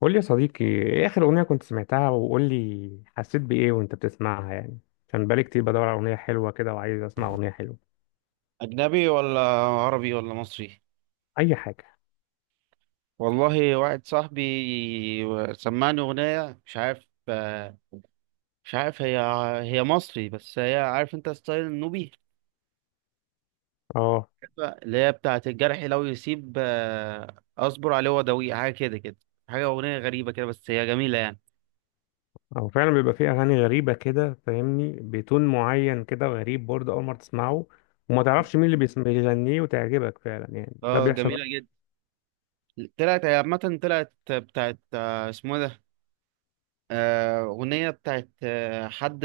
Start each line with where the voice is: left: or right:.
left: قول لي يا صديقي، ايه اخر اغنيه كنت سمعتها؟ وقول لي حسيت بايه وانت بتسمعها يعني. عشان بقالي كتير بدور على اغنيه حلوه كده، وعايز اسمع اغنيه حلوه.
right: أجنبي ولا عربي ولا مصري؟
left: اي حاجه.
right: والله، واحد صاحبي سمعني أغنية. مش عارف هي مصري، بس هي، عارف أنت ستايل النوبي،
left: اه.
right: اللي هي بتاعة الجرح لو يسيب أصبر عليه وداويه، حاجة كده كده. حاجة، أغنية غريبة كده، بس هي جميلة يعني.
left: فعلا بيبقى فيه اغاني غريبه كده، فاهمني، بتون معين كده غريب برضه اول مره تسمعه، وما تعرفش مين اللي بيغنيه، وتعجبك فعلا يعني. ده
right: اه،
left: بيحصل
right: جميلة
left: كتير.
right: جدا. طلعت، هي عامة طلعت بتاعت اسمه إيه ده، أغنية بتاعت حد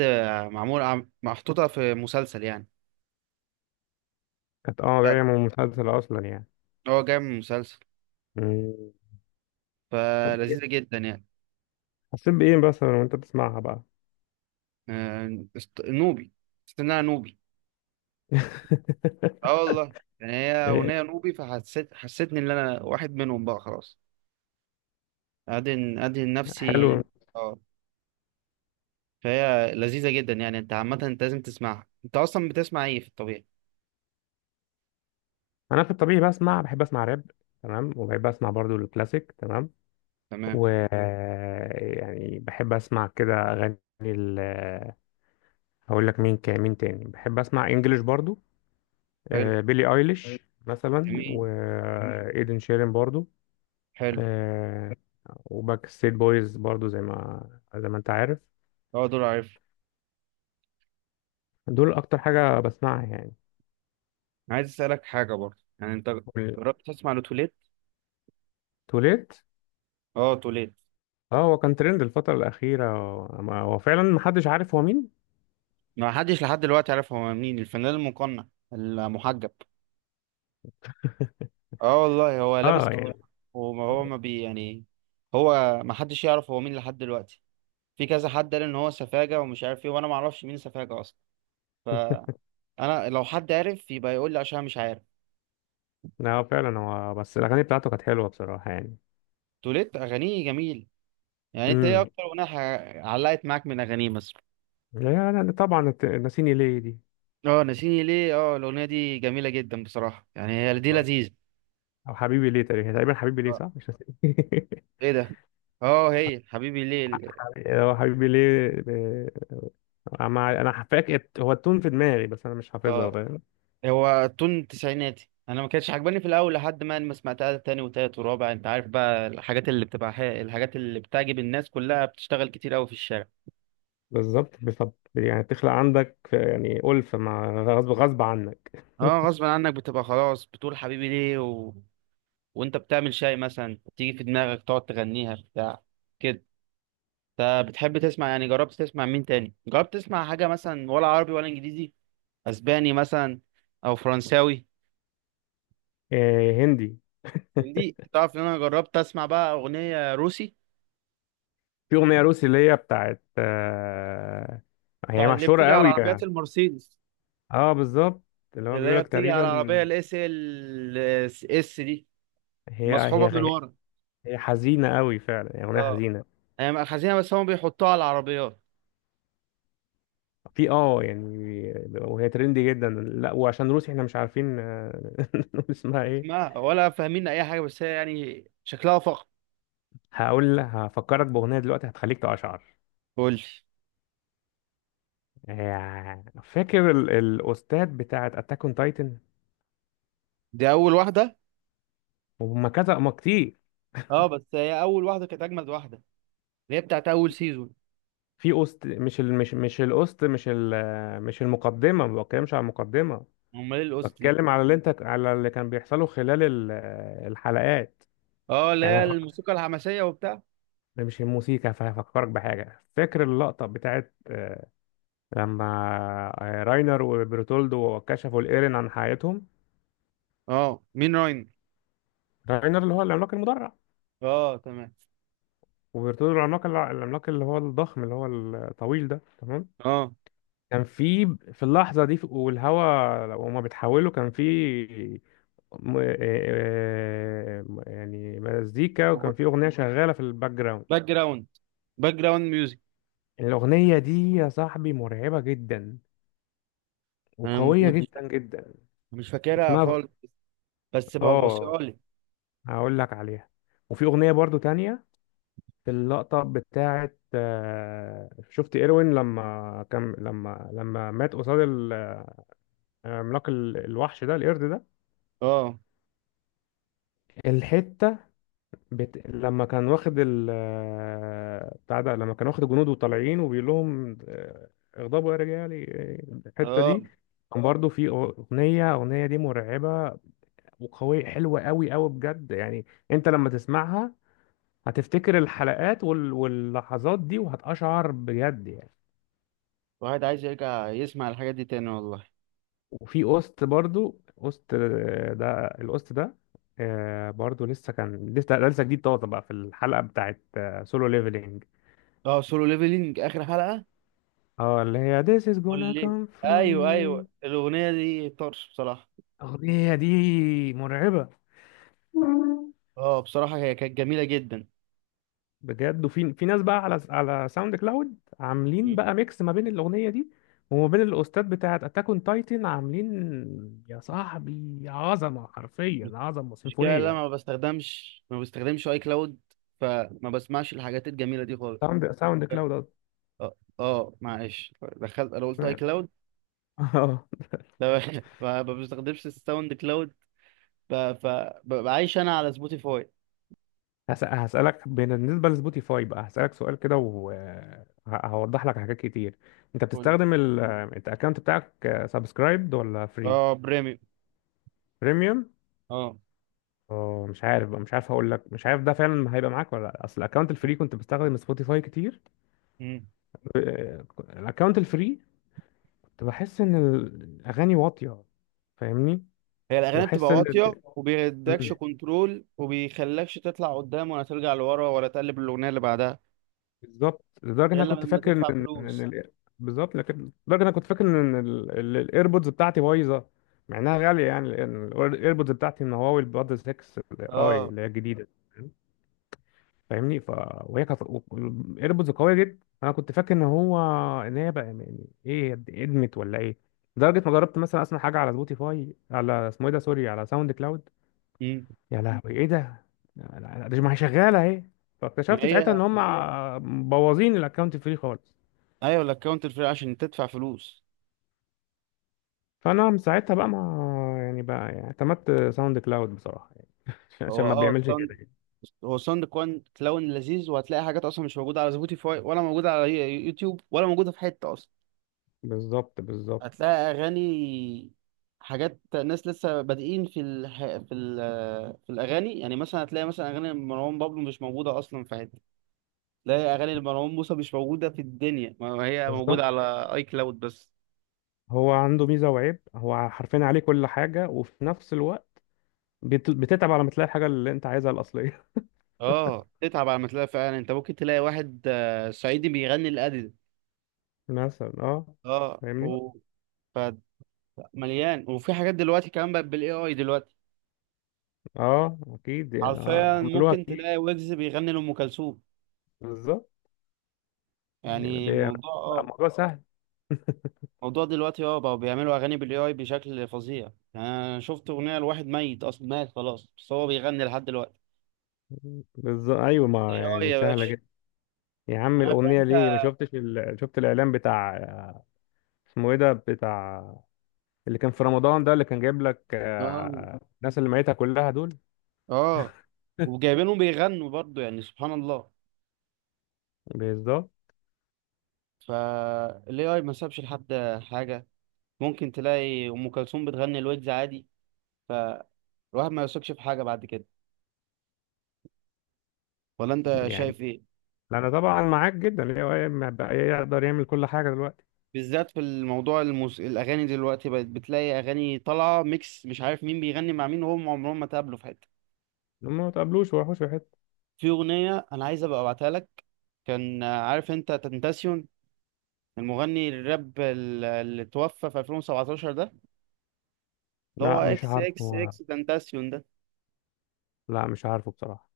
right: معمول محطوطة في مسلسل يعني.
left: كانت جايه من مسلسل اصلا يعني.
right: اه جاي من مسلسل.
left: مم. طب
right: فلذيذة
left: إيه؟
right: جدا يعني.
left: حسيت بايه مثلا وانت بتسمعها بقى؟
right: آه، نوبي. حسيت إن أنا نوبي. اه والله، يعني هي
left: إيه؟
right: أغنية نوبي، فحسيت حسيتني إن أنا واحد منهم بقى خلاص. أدهن
left: حلو.
right: نفسي. اه. فهي لذيذة جدا يعني. أنت عامة، أنت لازم تسمعها. أنت أصلا بتسمع إيه في الطبيعي؟
left: انا في الطبيعي بحب اسمع راب، تمام. وبحب اسمع برضو الكلاسيك، تمام.
right: تمام.
left: و يعني بحب اسمع كده اغاني هقول لك مين تاني بحب اسمع انجلش برضو.
right: حلو.
left: بيلي ايليش مثلا،
right: جميل.
left: وايدن شيرين برضو.
right: حلو.
left: آه، وباك ستيت بويز برضو، زي ما انت عارف.
right: اه، دول عارف.
left: دول اكتر حاجة بسمعها يعني.
right: عايز أسألك حاجة برضه يعني. أنت جربت تسمع لتوليت؟
left: توليت.
right: اه، توليت.
left: اه، هو كان ترند الفترة الأخيرة، هو فعلا محدش عارف هو مين.
right: ما حدش لحد دلوقتي عارف هو مين، الفنان المقنع المحجب. اه والله، هو لابس
left: اه يعني.
right: كلام. وما هو ما بي يعني. هو ما حدش يعرف هو مين لحد دلوقتي. في كذا حد قال ان هو سفاجة ومش عارف ايه، وانا ما اعرفش مين سفاجة اصلا. فانا، لو حد عارف يبقى يقول لي، عشان أنا مش عارف.
left: لا، هو فعلا، هو بس الاغاني بتاعته كانت حلوه بصراحه يعني.
right: توليت اغانيه جميل. يعني انت ايه
left: امم
right: اكتر اغنية علقت معاك من اغانيه مثلا؟
left: يعني طبعا ناسيني ليه دي.
right: اه ناسيني ليه، اه الاغنية دي جميلة جدا بصراحة، يعني هي دي لذيذة.
left: او حبيبي ليه، تقريبا حبيبي ليه
right: آه،
left: صح، مش ناسيني.
right: ايه ده؟ اه، هي حبيبي ليه.
left: هو حبيبي ليه. انا فاكر هو التون في دماغي، بس انا مش حافظها،
right: اه،
left: فاهم.
right: هو تون تسعيناتي. انا ما كانتش عجباني في الاول، لحد ما سمعتها تاني وتالت ورابع. انت عارف بقى، الحاجات اللي بتبقى الحاجات اللي بتعجب الناس كلها بتشتغل كتير قوي في الشارع.
left: بالظبط يعني تخلق عندك يعني ألفة، مع غصب غصب عنك.
right: اه غصب عنك، بتبقى خلاص بتقول حبيبي ليه. وانت بتعمل شاي مثلا تيجي في دماغك تقعد تغنيها، بتاع كده. انت بتحب تسمع يعني، جربت تسمع مين تاني؟ جربت تسمع حاجة مثلا، ولا عربي ولا انجليزي، اسباني مثلا او فرنساوي؟
left: هندي.
right: من دي تعرف ان انا جربت اسمع بقى اغنية روسي.
left: في أغنية روسي اللي هي بتاعت هي
right: طيب، اللي بتيجي
left: مشهورة
right: على
left: قوي
right: عربيات
left: يعني.
right: المرسيدس،
left: اه بالظبط. اللي هو
right: اللي هي
left: بيقولك
right: بتيجي على
left: تقريبا.
right: العربية الاس ال اس دي،
left: هي
right: مصحوبه من
left: هي
right: ورا.
left: هي حزينة قوي فعلا يعني، أغنية
right: اه،
left: حزينة.
right: هي مأخذينها، بس هم بيحطوها على العربيات.
left: في يعني. وهي ترندي جدا، لا وعشان روسي احنا مش عارفين نقول اسمها ايه.
right: اسمها ولا فاهمين اي حاجة، بس هي يعني شكلها فخم.
left: هفكرك بأغنية دلوقتي هتخليك تقشعر.
right: قول لي.
left: فاكر الأوستات بتاعت أتاك أون تايتن؟
right: دي اول واحده.
left: وهم كذا ما كتير.
right: اه، بس هي اول واحدة كانت اجمد واحدة، اللي هي بتاعت اول سيزون.
left: في أوست، مش ال... مش مش الأوست مش ال... مش المقدمة، ما بتكلمش على المقدمة.
right: امال ايه القصة دي؟
left: بتكلم على اللي انت على اللي كان بيحصله خلال الحلقات
right: اه، اللي
left: يعني.
right: هي الموسيقى الحماسية وبتاع.
left: ده مش الموسيقى، فهفكرك بحاجة. فاكر اللقطة بتاعت لما راينر وبرتولدو كشفوا الإيرين عن حياتهم؟
right: اه، مين راين؟
left: راينر اللي هو العملاق المدرع،
right: اه تمام.
left: وبرتولدو العملاق اللي هو الضخم، اللي هو الطويل ده، تمام.
right: اه.
left: كان في اللحظة دي، والهوا وهما بيتحولوا، كان في يعني مزيكا، وكان
right: أخو-
left: في أغنية شغالة في الباك جراوند.
right: باك جراوند باك جراوند ميوزك.
left: الأغنية دي يا صاحبي مرعبة جدا،
right: انا مش
left: وقوية
right: مش
left: جدا جدا.
right: مش فاكرها
left: اسمها
right: خالص، بس
left: اه
right: ببصيها لي.
left: هقول لك عليها. وفي اغنيه برضو تانية، في اللقطه بتاعه شفت ايروين لما كان لما لما مات قصاد الوحش ده، القرد ده.
right: اه،
left: الحته لما كان واخد ال آه، بتاع ده لما كان واخد الجنود وطالعين، وبيقول لهم اغضبوا يا رجالي الحته دي
right: اه.
left: كان. اه، برضو في اغنيه، دي مرعبه وقويه، حلوه قوي قوي بجد يعني. انت لما تسمعها هتفتكر الحلقات واللحظات دي، وهتقشعر بجد يعني.
right: واحد عايز يرجع يسمع الحاجات دي تاني والله.
left: وفي قسط برضو، قسط آه، ده القسط ده برضو لسه، كان لسه ده لسه جديد طازه بقى، في الحلقه بتاعت سولو ليفلينج.
right: اه سولو ليفلينج، اخر حلقة.
left: اه، اللي هي This is
right: قول
left: gonna
right: لي.
left: come from
right: ايوه،
left: me.
right: ايوه، الاغنية دي طرش بصراحة.
left: الأغنية دي مرعبة
right: اه بصراحة، هي كانت جميلة جدا.
left: بجد. وفي ناس بقى على ساوند كلاود، عاملين
right: مم.
left: بقى ميكس ما بين الاغنيه دي وما بين الاوستات بتاعت اتاك اون تايتن. عاملين يا صاحبي عظمه، حرفيا عظمه
right: المشكلة إن انا
left: سيمفونيه.
right: ما بستخدمش اي كلاود، فما بسمعش الحاجات الجميلة دي خالص.
left: ساوند كلاود قصدي.
right: اه، اه، معلش، دخلت انا قلت اي
left: تمام.
right: كلاود.
left: اه.
right: فما بستخدمش الساوند كلاود. ببقى عايش انا على سبوتيفاي.
left: هسألك بالنسبة لسبوتيفاي بقى، هسألك سؤال كده وهوضح لك حاجات كتير.
right: قول.
left: انت الاكونت بتاعك سبسكرايبد ولا فري؟
right: اه، بريميوم.
left: بريميوم. اه، مش عارف، هقول لك، مش عارف ده فعلا هيبقى معاك ولا لا. اصل الاكونت الفري، كنت بستخدم سبوتيفاي كتير
right: اه،
left: الاكونت الفري، كنت بحس ان الاغاني واطيه، فاهمني.
right: هي الاغاني
left: واحس
right: بتبقى
left: ان
right: واطيه، وبيدكش
left: مم،
right: كنترول، وبيخلكش تطلع قدام ولا ترجع لورا ولا تقلب الاغنيه اللي بعدها.
left: بالظبط. لدرجه ان
right: غير
left: انا كنت
right: لما
left: فاكر ان
right: تدفع
left: إن- إن
right: فلوس.
left: ال- بالظبط. لكن لدرجه ان انا كنت فاكر ان الايربودز بتاعتي بايظه، مع انها غاليه يعني. الايربودز بتاعتي من هواوي، البادز 6، اي
right: اه.
left: اللي هي الجديده، فاهمني. ف وهي كانت الايربودز قويه جدا، انا كنت فاكر ان هو ان هي بقى يعني ايه، ادمت ولا ايه. لدرجه ما جربت مثلا اسمع حاجه على سبوتيفاي، على اسمه ايه ده، سوري، على ساوند كلاود.
right: امم.
left: يا لهوي ايه ده، ده ما هي شغاله اهي.
right: ما
left: فاكتشفت ساعتها
right: هي.
left: ان هم، ايوه، مبوظين الاكونت فري خالص.
right: ايوه، الاكونت الفري، عشان تدفع فلوس.
left: فانا من ساعتها بقى ما يعني، بقى يعني اعتمدت ساوند كلاود بصراحه يعني، عشان
right: هو
left: ما
right: اه
left: بيعملش كده
right: ساوند
left: يعني.
right: هو ساوند كوان كلاون لذيذ، وهتلاقي حاجات اصلا مش موجوده على سبوتيفاي، ولا موجوده على يوتيوب، ولا موجوده في حته اصلا.
left: بالظبط، بالظبط،
right: هتلاقي اغاني، حاجات، ناس لسه بادئين في الح... في ال... في الاغاني. يعني مثلا هتلاقي مثلا اغاني مروان بابلو مش موجوده اصلا في حته. لا، يا اغاني لمروان موسى مش موجوده في الدنيا، ما هي
left: بالظبط.
right: موجوده على اي كلاود بس.
left: هو عنده ميزه وعيب، هو حرفيا عليه كل حاجه، وفي نفس الوقت بتتعب على ما تلاقي الحاجة اللي انت عايزها الأصلية.
right: اه، تتعب على ما تلاقي فعلا. انت ممكن تلاقي واحد صعيدي بيغني الادل.
left: مثلا اه.
right: اه.
left: فاهمني.
right: و ف- مليان. وفي حاجات دلوقتي كمان بقت بالاي اي دلوقتي.
left: اه اكيد يعني،
right: حرفيا
left: عملوها
right: ممكن
left: كتير.
right: تلاقي ويجز بيغني لام كلثوم.
left: بالظبط. يعني
right: يعني
left: دي-
right: موضوع اه
left: الموضوع سهل.
right: موضوع دلوقتي، اه، بقوا بيعملوا اغاني بالاي اي بشكل فظيع. يعني انا شفت اغنيه لواحد ميت اصلا، مات خلاص، بس هو بيغني لحد دلوقتي.
left: بالظبط. ايوه ما
right: اي اي
left: يعني
right: يا
left: سهلة
right: باشا.
left: جدا. يا عم
right: عارف
left: الأغنية،
right: انت.
left: ليه ما شفتش شفت الإعلان بتاع، اسمه ايه ده، بتاع اللي كان في رمضان ده، اللي كان جايب لك
right: اه،
left: الناس اللي ميتها كلها دول.
right: اه، وجايبينهم بيغنوا برضو يعني، سبحان الله.
left: بالظبط
right: فالاي اي ما سابش لحد حاجه. ممكن تلاقي ام كلثوم بتغني الويجز عادي. فالواحد ما يثقش في حاجه بعد كده. ولا انت
left: يعني.
right: شايف ايه؟
left: انا طبعا معاك جدا، اللي هو ما بقى يقدر يعمل كل حاجة دلوقتي.
right: بالذات في الموضوع، الاغاني دلوقتي بقت، بتلاقي اغاني طالعه ميكس، مش عارف مين بيغني مع مين، وهم عمرهم ما تقابلوا في حته.
left: هم ما تقابلوش وحوش في حتة.
right: في اغنيه انا عايز ابقى ابعتها لك. كان عارف انت تنتاسيون، المغني الراب اللي توفى في 2017 ده، اللي هو
left: لا، مش
right: اكس
left: عارف
right: اكس
left: هو.
right: اكس تنتاسيون ده.
left: لا، مش عارفه بصراحة.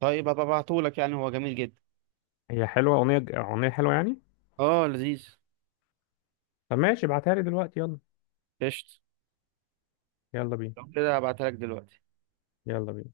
right: طيب، هبقى ابعتهولك، يعني هو جميل جدا.
left: هي حلوة، أغنية حلوة يعني.
right: اه لذيذ.
left: طب ماشي، ابعتها لي دلوقتي، يلا.
right: قشطة.
left: يلا بينا.
right: لو كده هبعتها لك دلوقتي.
left: يلا بينا.